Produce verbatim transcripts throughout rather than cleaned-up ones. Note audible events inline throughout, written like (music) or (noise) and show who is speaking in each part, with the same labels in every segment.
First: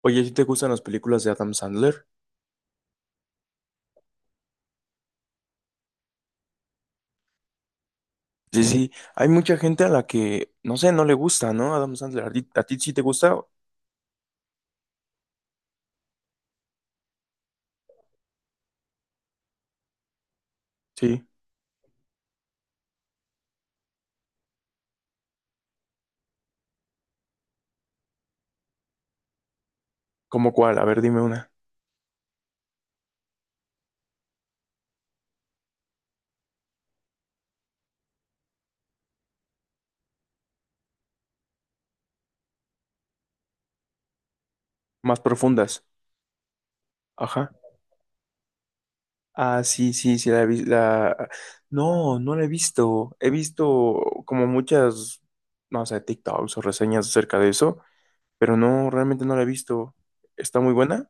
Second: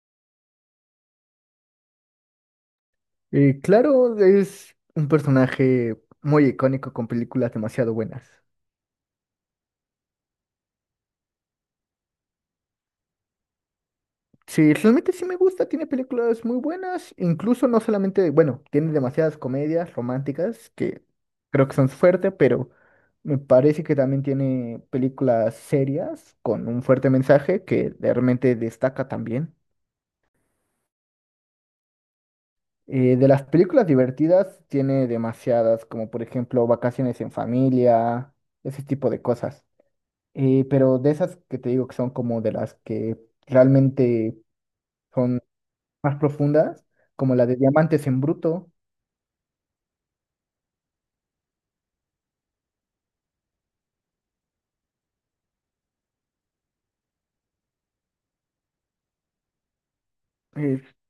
Speaker 1: Oye, ¿si te gustan las películas de Adam Sandler?
Speaker 2: Eh, claro, es un personaje muy icónico con películas demasiado buenas.
Speaker 1: Sí, sí, hay mucha gente a la que, no sé, no le gusta, ¿no? Adam Sandler, ¿a ti, a ti sí te gusta?
Speaker 2: Sí, realmente sí me gusta, tiene películas muy buenas, incluso no solamente, bueno, tiene demasiadas comedias románticas que
Speaker 1: Sí,
Speaker 2: creo que son su fuerte, pero me parece que también tiene películas serias con un fuerte mensaje que de- realmente destaca también.
Speaker 1: ¿cómo cuál? A ver, dime una.
Speaker 2: Eh, de las películas divertidas tiene demasiadas, como por ejemplo Vacaciones en familia, ese tipo de cosas. Eh, pero de esas que te digo que son como de las que realmente
Speaker 1: Más
Speaker 2: son
Speaker 1: profundas.
Speaker 2: más profundas, como la
Speaker 1: Ajá.
Speaker 2: de Diamantes en Bruto,
Speaker 1: Ah, sí, sí, sí, la he visto. La. No, no la he visto. He visto como muchas, no sé, TikToks o reseñas acerca de eso, pero no, realmente no la he visto. ¿Está muy
Speaker 2: es
Speaker 1: buena?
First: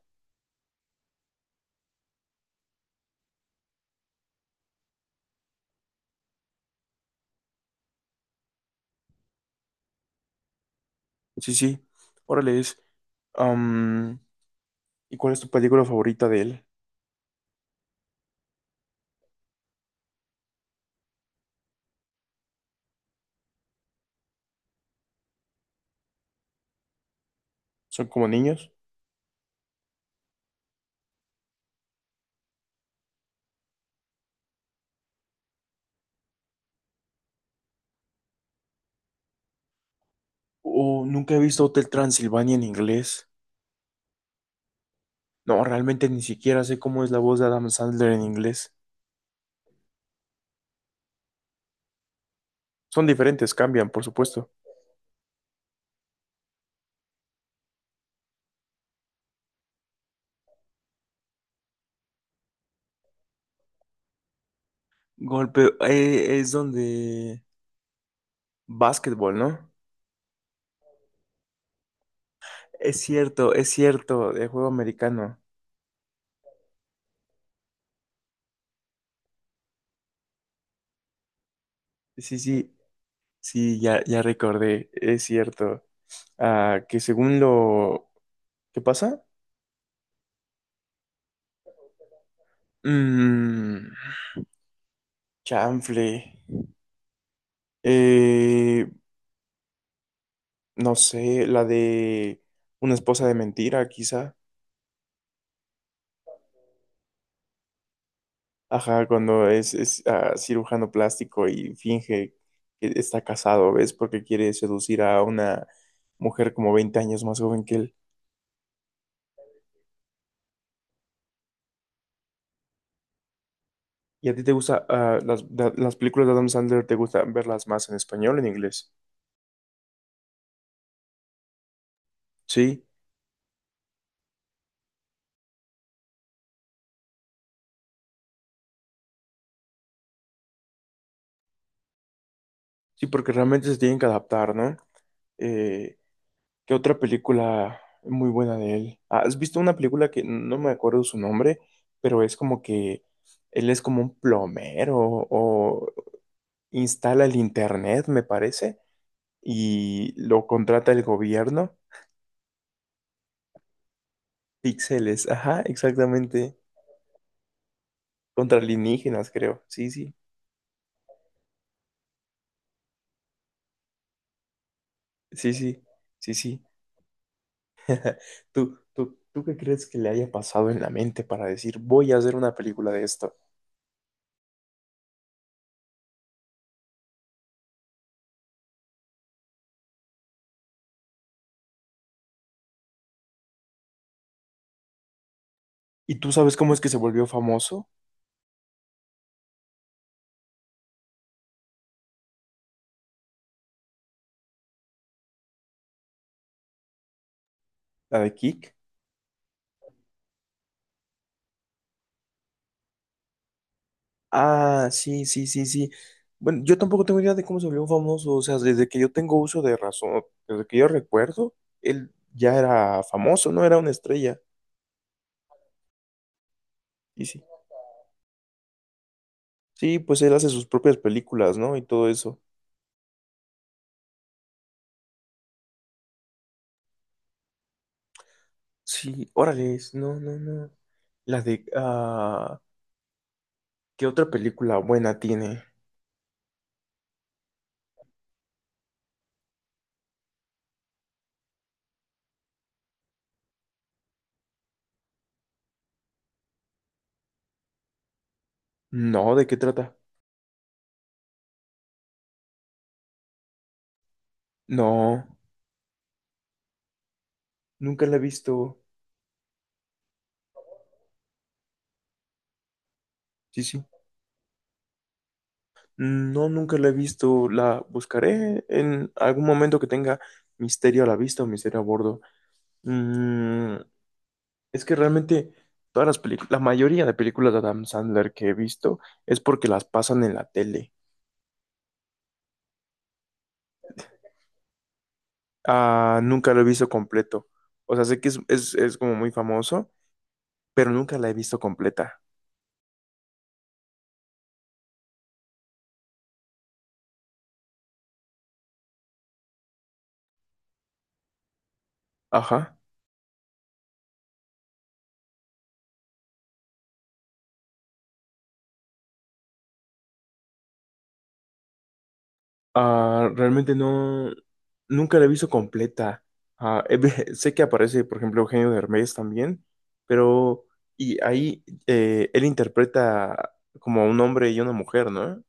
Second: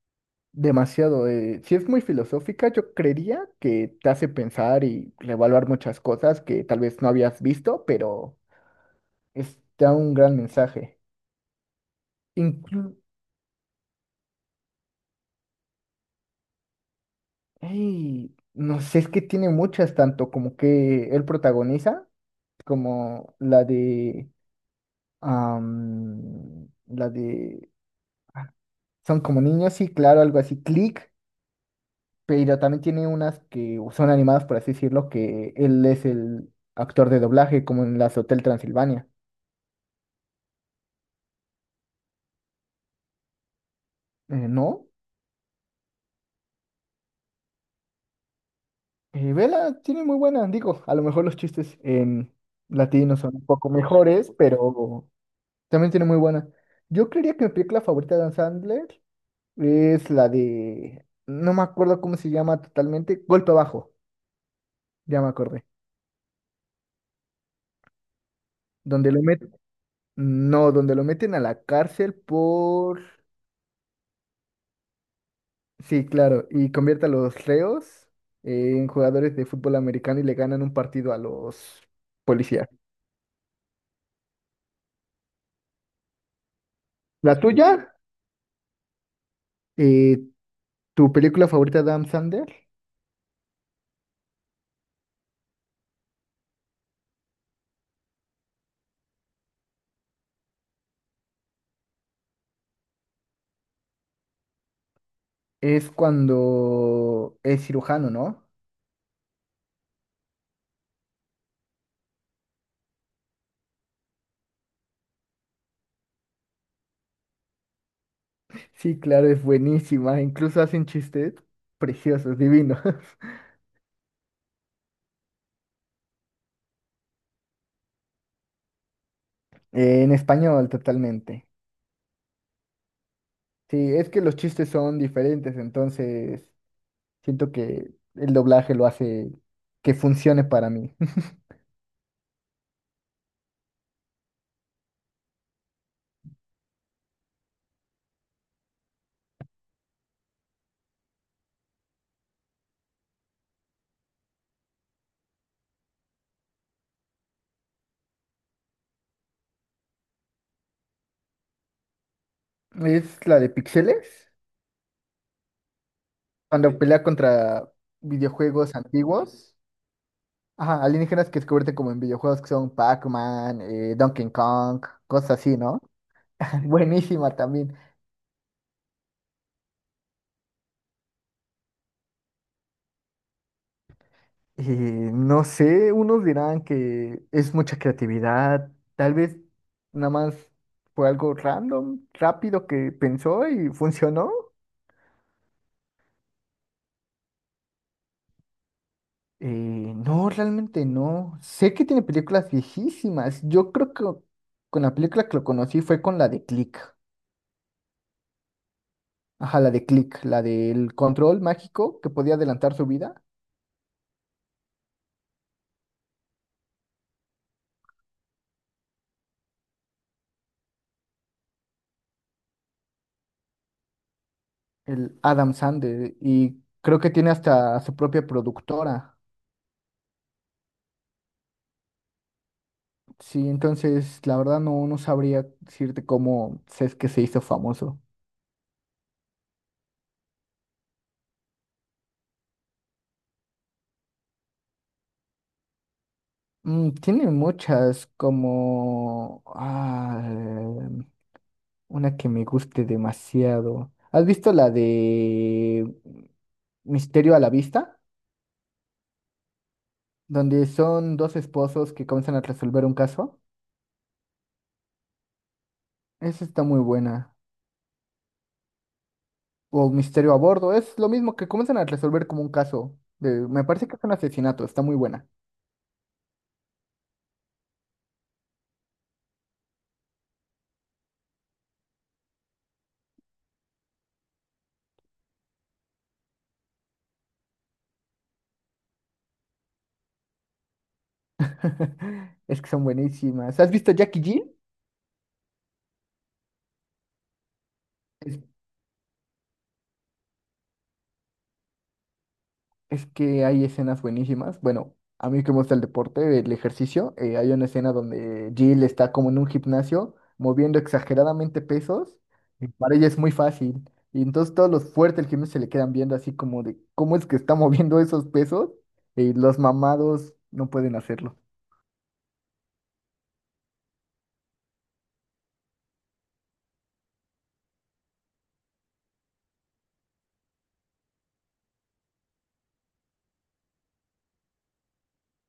Speaker 2: demasiado. Eh, sí, es muy filosófica, yo creería que te hace pensar y reevaluar muchas cosas que tal vez no habías visto, pero es- te da un gran mensaje.
Speaker 1: Sí, sí. Órale, es.
Speaker 2: Inclu-
Speaker 1: am, ¿Y cuál es tu película favorita de él?
Speaker 2: ey, no sé, es que tiene muchas, tanto como que él protagoniza, como la de... am, la de...
Speaker 1: ¿Son como
Speaker 2: ah,
Speaker 1: niños?
Speaker 2: Son como niños, sí, claro, algo así, Click, pero también tiene unas que son animadas, por así decirlo, que él es el actor de doblaje, como en las Hotel Transilvania.
Speaker 1: Oh, nunca he visto Hotel Transilvania en inglés.
Speaker 2: Eh, ¿no?
Speaker 1: No, realmente ni siquiera sé cómo es la voz de Adam Sandler en inglés.
Speaker 2: Eh, Vela tiene muy buena, digo, a lo mejor los chistes en
Speaker 1: Son
Speaker 2: latino son un
Speaker 1: diferentes,
Speaker 2: poco
Speaker 1: cambian, por
Speaker 2: mejores,
Speaker 1: supuesto.
Speaker 2: pero también tiene muy buena. Yo creería que mi película favorita de Dan Sandler es la de, no me acuerdo cómo se llama totalmente, Golpe Abajo, ya me acordé,
Speaker 1: Golpe, eh, es donde.
Speaker 2: donde lo
Speaker 1: Básquetbol,
Speaker 2: meten,
Speaker 1: ¿no?
Speaker 2: no, donde lo meten a la cárcel
Speaker 1: Es
Speaker 2: por...
Speaker 1: cierto, es cierto, de juego americano.
Speaker 2: Sí, claro, y convierte a los reos eh, en jugadores de fútbol americano y le ganan un partido a los
Speaker 1: Sí,
Speaker 2: policías.
Speaker 1: sí, sí, ya, ya recordé, es cierto. Ah, que
Speaker 2: La
Speaker 1: según
Speaker 2: tuya,
Speaker 1: lo. ¿Qué pasa?
Speaker 2: eh, Tu película favorita de Adam Sandler
Speaker 1: Mmm, Chanfle. Eh, no sé, la de una esposa de mentira, quizá.
Speaker 2: es cuando es cirujano, ¿no?
Speaker 1: Ajá, cuando es, es, ah, cirujano plástico y finge que está casado, ¿ves? Porque quiere seducir a una mujer como veinte años más joven que él.
Speaker 2: Sí, claro, es buenísima, incluso hacen chistes preciosos, divinos. (laughs)
Speaker 1: ¿Y a ti te gusta, ah, las, da- las películas de Adam Sandler, te gusta verlas más en español o en inglés?
Speaker 2: Eh, en español totalmente.
Speaker 1: Sí,
Speaker 2: Sí, es que los chistes son diferentes, entonces siento que el doblaje lo hace que funcione para mí.
Speaker 1: sí, porque realmente se tienen que adaptar, ¿no? Eh, ¿Qué otra película muy buena de él? Ah, ¿has visto una película que no me acuerdo su nombre, pero es como que él es como un plomero o instala el internet, me parece? Y lo contrata el gobierno.
Speaker 2: (laughs) Es la de Pixeles.
Speaker 1: Píxeles, ajá, exactamente.
Speaker 2: Cuando pelea contra
Speaker 1: Contra
Speaker 2: videojuegos
Speaker 1: alienígenas,
Speaker 2: antiguos,
Speaker 1: creo. Sí, sí,
Speaker 2: ajá, alienígenas que descubriste como en videojuegos que son Pac-Man, eh, Donkey Kong, cosas
Speaker 1: sí,
Speaker 2: así, ¿no?
Speaker 1: sí, sí, sí.
Speaker 2: (laughs) Buenísima también.
Speaker 1: ¿Tú, tú, tú qué crees que le haya pasado en la mente para decir, voy a hacer una película de esto?
Speaker 2: Eh, no sé, unos dirán que es mucha creatividad, tal vez nada más fue algo random, rápido que pensó y funcionó.
Speaker 1: ¿Y tú sabes cómo es que se volvió famoso?
Speaker 2: Eh, no, realmente no. Sé que tiene películas viejísimas. Yo creo que con la película que lo conocí fue con la de Click.
Speaker 1: ¿La de Kick?
Speaker 2: Ajá, la de Click, la del control mágico que podía adelantar su vida,
Speaker 1: Ah, sí, sí, sí, sí. Bueno, yo tampoco tengo idea de cómo se volvió famoso. O sea, desde que yo tengo uso de razón, desde que yo recuerdo, él ya era famoso, no era una estrella.
Speaker 2: el Adam Sandler, y creo que
Speaker 1: Sí,
Speaker 2: tiene
Speaker 1: sí.
Speaker 2: hasta su propia productora.
Speaker 1: Sí, pues él hace sus propias películas, ¿no? Y todo eso.
Speaker 2: Sí, entonces la verdad no, no sabría decirte cómo se- es que se hizo famoso.
Speaker 1: Sí, órale, no, no, no. La de. Ah, ¿qué otra película buena tiene?
Speaker 2: Mm, tiene muchas, como ah, una que me guste demasiado. ¿Has visto la de Misterio a la Vista?
Speaker 1: No, ¿de qué trata?
Speaker 2: Donde son dos esposos que comienzan a resolver un caso.
Speaker 1: No,
Speaker 2: Esa está muy buena.
Speaker 1: nunca la he visto.
Speaker 2: O Misterio a bordo. Es lo mismo, que comienzan a resolver como un caso. De,
Speaker 1: Sí,
Speaker 2: me
Speaker 1: sí.
Speaker 2: parece que es un asesinato, está muy buena.
Speaker 1: No, nunca la he visto. La buscaré en algún momento que tenga misterio a la vista o misterio a bordo. Mm, es que realmente todas las películas, la mayoría de películas de Adam Sandler que he visto es porque las pasan en la tele.
Speaker 2: (laughs) Es que son buenísimas. ¿Has visto Jackie G?
Speaker 1: Ah, nunca lo he visto completo. O sea, sé que es,
Speaker 2: Es,
Speaker 1: es, es como muy famoso, pero nunca la he visto completa.
Speaker 2: es que hay escenas buenísimas. Bueno, a mí que me gusta el deporte, el ejercicio, eh, hay una escena donde Jill está como en un gimnasio moviendo exageradamente pesos. y
Speaker 1: Ajá.
Speaker 2: Para ella es muy fácil. Y entonces todos los fuertes del gimnasio se le quedan viendo así como de cómo es que está (laughs) moviendo esos pesos y los mamados no pueden hacerlo.
Speaker 1: Ah, realmente no, nunca la he visto completa. Ah, he ve- (laughs) sé que aparece, por ejemplo, Eugenio Derbez también, pero y ahí eh, él interpreta como a un hombre y una mujer, ¿no?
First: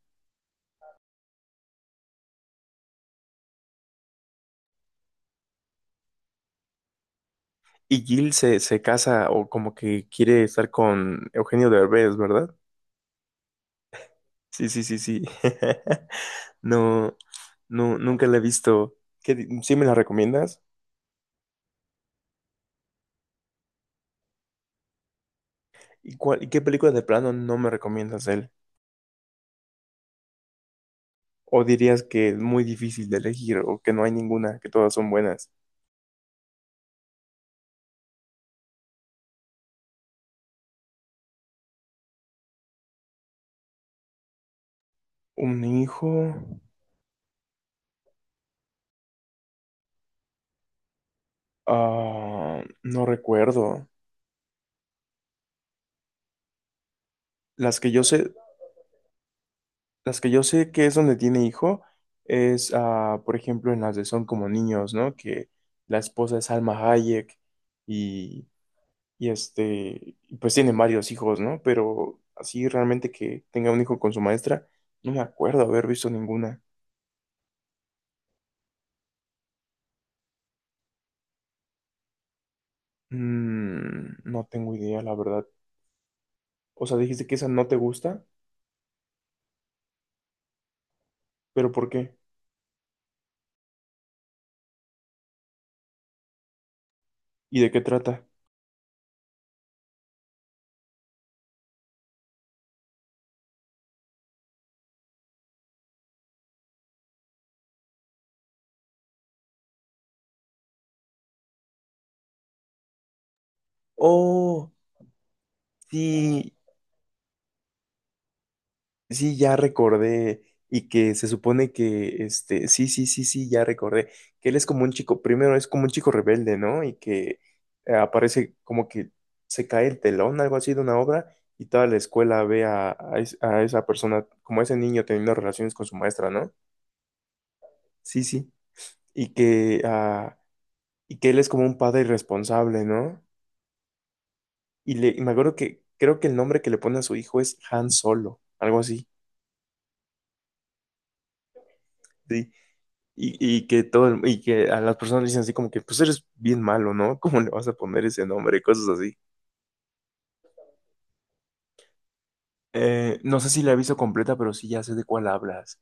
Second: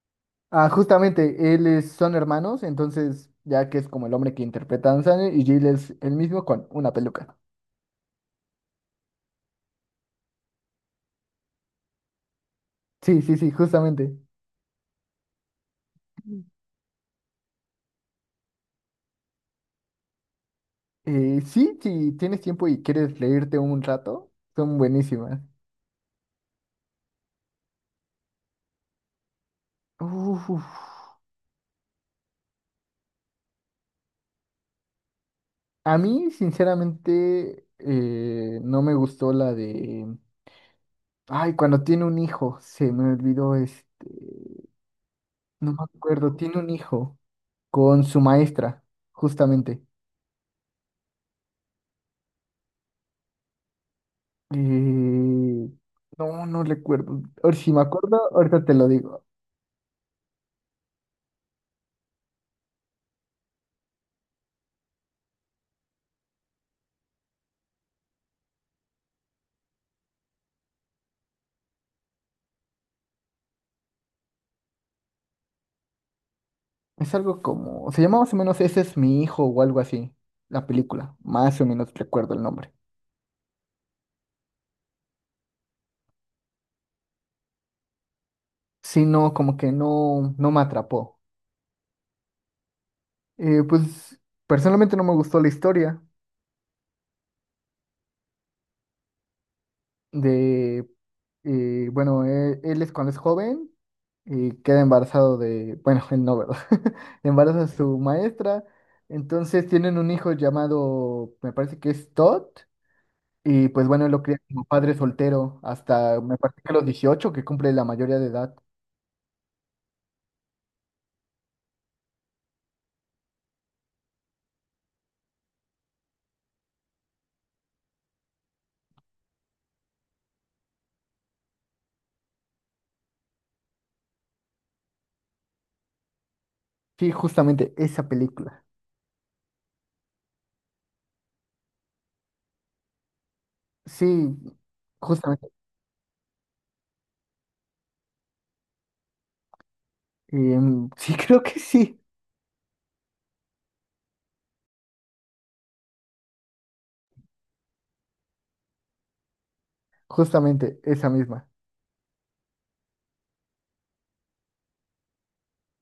Speaker 2: Ah, justamente, él es- son hermanos, entonces ya que es como el hombre que interpreta a Adam Sandler y Jill es el mismo con una peluca.
Speaker 1: Y Gil se, se casa o como que quiere estar con Eugenio Derbez, ¿verdad?
Speaker 2: Sí, sí, sí, justamente.
Speaker 1: Sí, sí, sí, sí. (laughs)
Speaker 2: Mm.
Speaker 1: No, no, nunca la he visto. ¿Qué, di- ¿sí me la recomiendas?
Speaker 2: Eh, sí, si tienes tiempo y quieres leerte un rato, son buenísimas.
Speaker 1: ¿Y cuál, y qué película de plano no me recomiendas de él?
Speaker 2: Uf.
Speaker 1: ¿O dirías que es muy difícil de elegir o que no hay ninguna, que todas son buenas?
Speaker 2: A mí, sinceramente, eh, no me gustó la de... Ay, cuando tiene un hijo, se me olvidó este...
Speaker 1: Un
Speaker 2: No me
Speaker 1: hijo,
Speaker 2: acuerdo, tiene un hijo con su maestra, justamente.
Speaker 1: ah, no recuerdo.
Speaker 2: Eh, no, no recuerdo. Ahora, si
Speaker 1: Las
Speaker 2: me
Speaker 1: que yo
Speaker 2: acuerdo,
Speaker 1: sé,
Speaker 2: ahorita te lo digo.
Speaker 1: las que yo sé que es donde tiene hijo es, ah, por ejemplo, en las de Son como niños, ¿no? Que la esposa es Alma Hayek y este, pues tiene varios hijos, ¿no? Pero así realmente que tenga un hijo con su maestra, no me acuerdo haber visto ninguna.
Speaker 2: Es algo como, se llama más o menos Ese es mi hijo o algo así, la película. Más o menos recuerdo el nombre.
Speaker 1: Mm, no tengo idea, la verdad. O sea, dijiste que esa no te gusta,
Speaker 2: Sí, no, como que no, no me atrapó.
Speaker 1: pero ¿por qué?
Speaker 2: Eh, pues personalmente no me gustó la historia
Speaker 1: ¿Y de qué trata?
Speaker 2: de, eh, bueno, él, él es cuando es joven y queda embarazado de, bueno, (laughs) él no, ¿verdad? (laughs) Embaraza a su maestra. Entonces tienen un hijo llamado, me parece que es Todd. Y pues bueno, él lo cría como
Speaker 1: Oh,
Speaker 2: padre soltero hasta me
Speaker 1: sí,
Speaker 2: parece que a los dieciocho que cumple la mayoría de edad.
Speaker 1: sí, ya recordé. Y que se supone que, este, sí, sí, sí, sí, ya recordé. Que él es como un chico, primero es como un chico rebelde, ¿no? Y que eh, aparece como que se cae el telón, algo así de una obra, y toda la escuela ve a, a es- a esa persona, como a ese niño teniendo relaciones con su maestra, ¿no?
Speaker 2: Sí, justamente esa
Speaker 1: Sí, sí.
Speaker 2: película.
Speaker 1: Y que, ah, y que él es como un padre irresponsable, ¿no?
Speaker 2: Sí,
Speaker 1: Y, le, y me
Speaker 2: justamente.
Speaker 1: acuerdo que creo que el nombre que le pone a su hijo es Han Solo, algo así.
Speaker 2: Em, sí, (laughs) creo que sí,
Speaker 1: Sí. Y, y que todo el- y que a las personas le dicen así como que, pues eres bien malo, ¿no? (laughs) ¿Cómo le vas a poner ese nombre? Cosas así.
Speaker 2: justamente esa misma.
Speaker 1: Eh, no sé si la he visto completa, pero sí ya sé de cuál hablas.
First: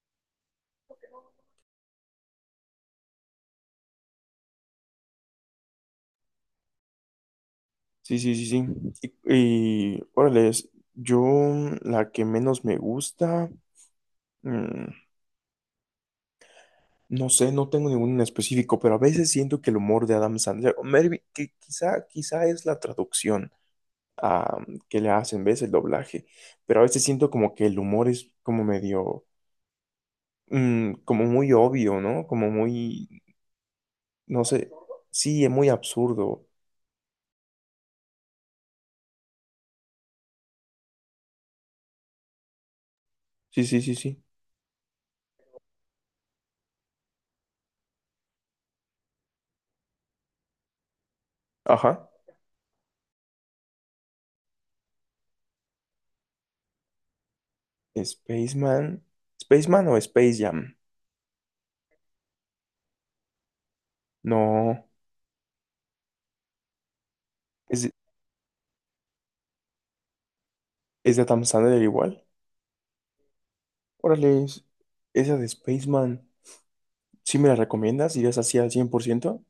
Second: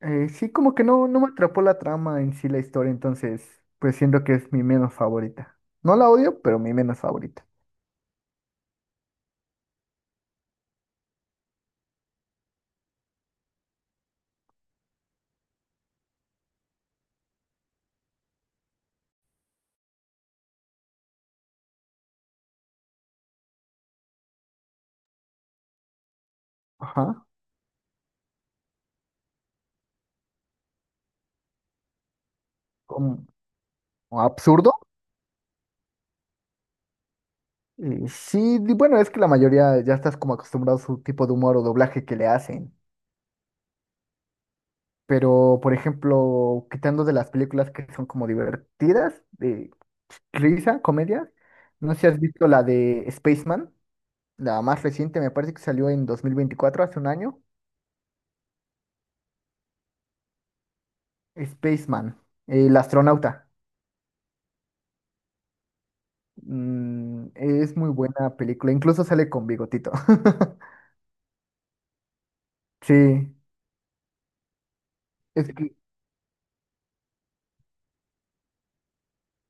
Speaker 2: Eh, sí, como que no, no me atrapó la trama en sí, la historia, entonces pues siento que es mi menos favorita. No la odio, pero mi menos favorita.
Speaker 1: Sí, sí, sí, sí. Y, y órale, es- yo mm, la que menos me gusta, mm, no sé, no tengo ninguno en específico, pero a veces siento que el humor de Adam Sandler, o maybe- que quizá, quizá es la traducción ah, que le hacen, ¿ves? El doblaje, pero a veces
Speaker 2: Ajá.
Speaker 1: siento como que el humor es como medio mm, como muy obvio, ¿no? Como muy,
Speaker 2: ¿Como
Speaker 1: no sé,
Speaker 2: absurdo?
Speaker 1: sí, es muy absurdo.
Speaker 2: Eh, sí, di- bueno, es que la mayoría ya estás como acostumbrado a su tipo de humor o doblaje que le hacen.
Speaker 1: Sí, sí, sí, sí.
Speaker 2: Pero, por ejemplo, quitando de las películas que son como divertidas, de risa, comedia, no sé si
Speaker 1: Ajá.
Speaker 2: has visto la de Spaceman. La más reciente me parece que salió en dos mil veinticuatro, hace un año.
Speaker 1: Spaceman. ¿Spaceman o Space Jam?
Speaker 2: Spaceman, el astronauta.
Speaker 1: No.
Speaker 2: Mm, es
Speaker 1: ¿Es, de-
Speaker 2: muy buena película, incluso sale con bigotito. (laughs)
Speaker 1: es de Adam Sandler igual?
Speaker 2: Sí,
Speaker 1: Órale, es- esa de
Speaker 2: es que
Speaker 1: Spaceman. ¿Sí me la recomiendas? ¿Irías así al cien por ciento?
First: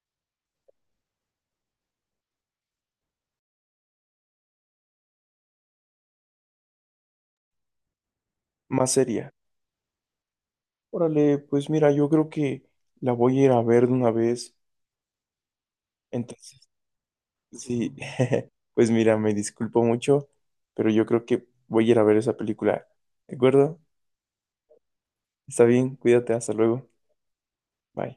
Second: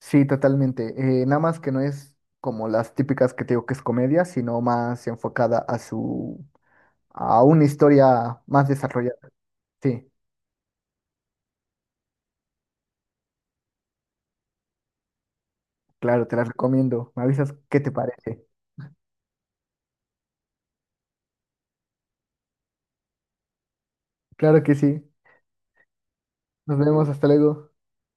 Speaker 2: sí, totalmente. Eh, nada más que no es como las típicas que te digo que es comedia, sino más enfocada a su a una historia más
Speaker 1: Más
Speaker 2: desarrollada.
Speaker 1: seria.
Speaker 2: Sí,
Speaker 1: Órale, pues mira, yo creo que la voy a ir a ver de una vez.
Speaker 2: claro, te la
Speaker 1: Entonces,
Speaker 2: recomiendo. Me avisas qué te
Speaker 1: sí.
Speaker 2: parece.
Speaker 1: (laughs) Pues mira, me disculpo mucho, pero yo creo que voy a ir a ver esa película. ¿De acuerdo?
Speaker 2: Claro que sí.
Speaker 1: Está bien, cuídate, hasta
Speaker 2: Nos
Speaker 1: luego.
Speaker 2: vemos, hasta luego.
Speaker 1: Bye.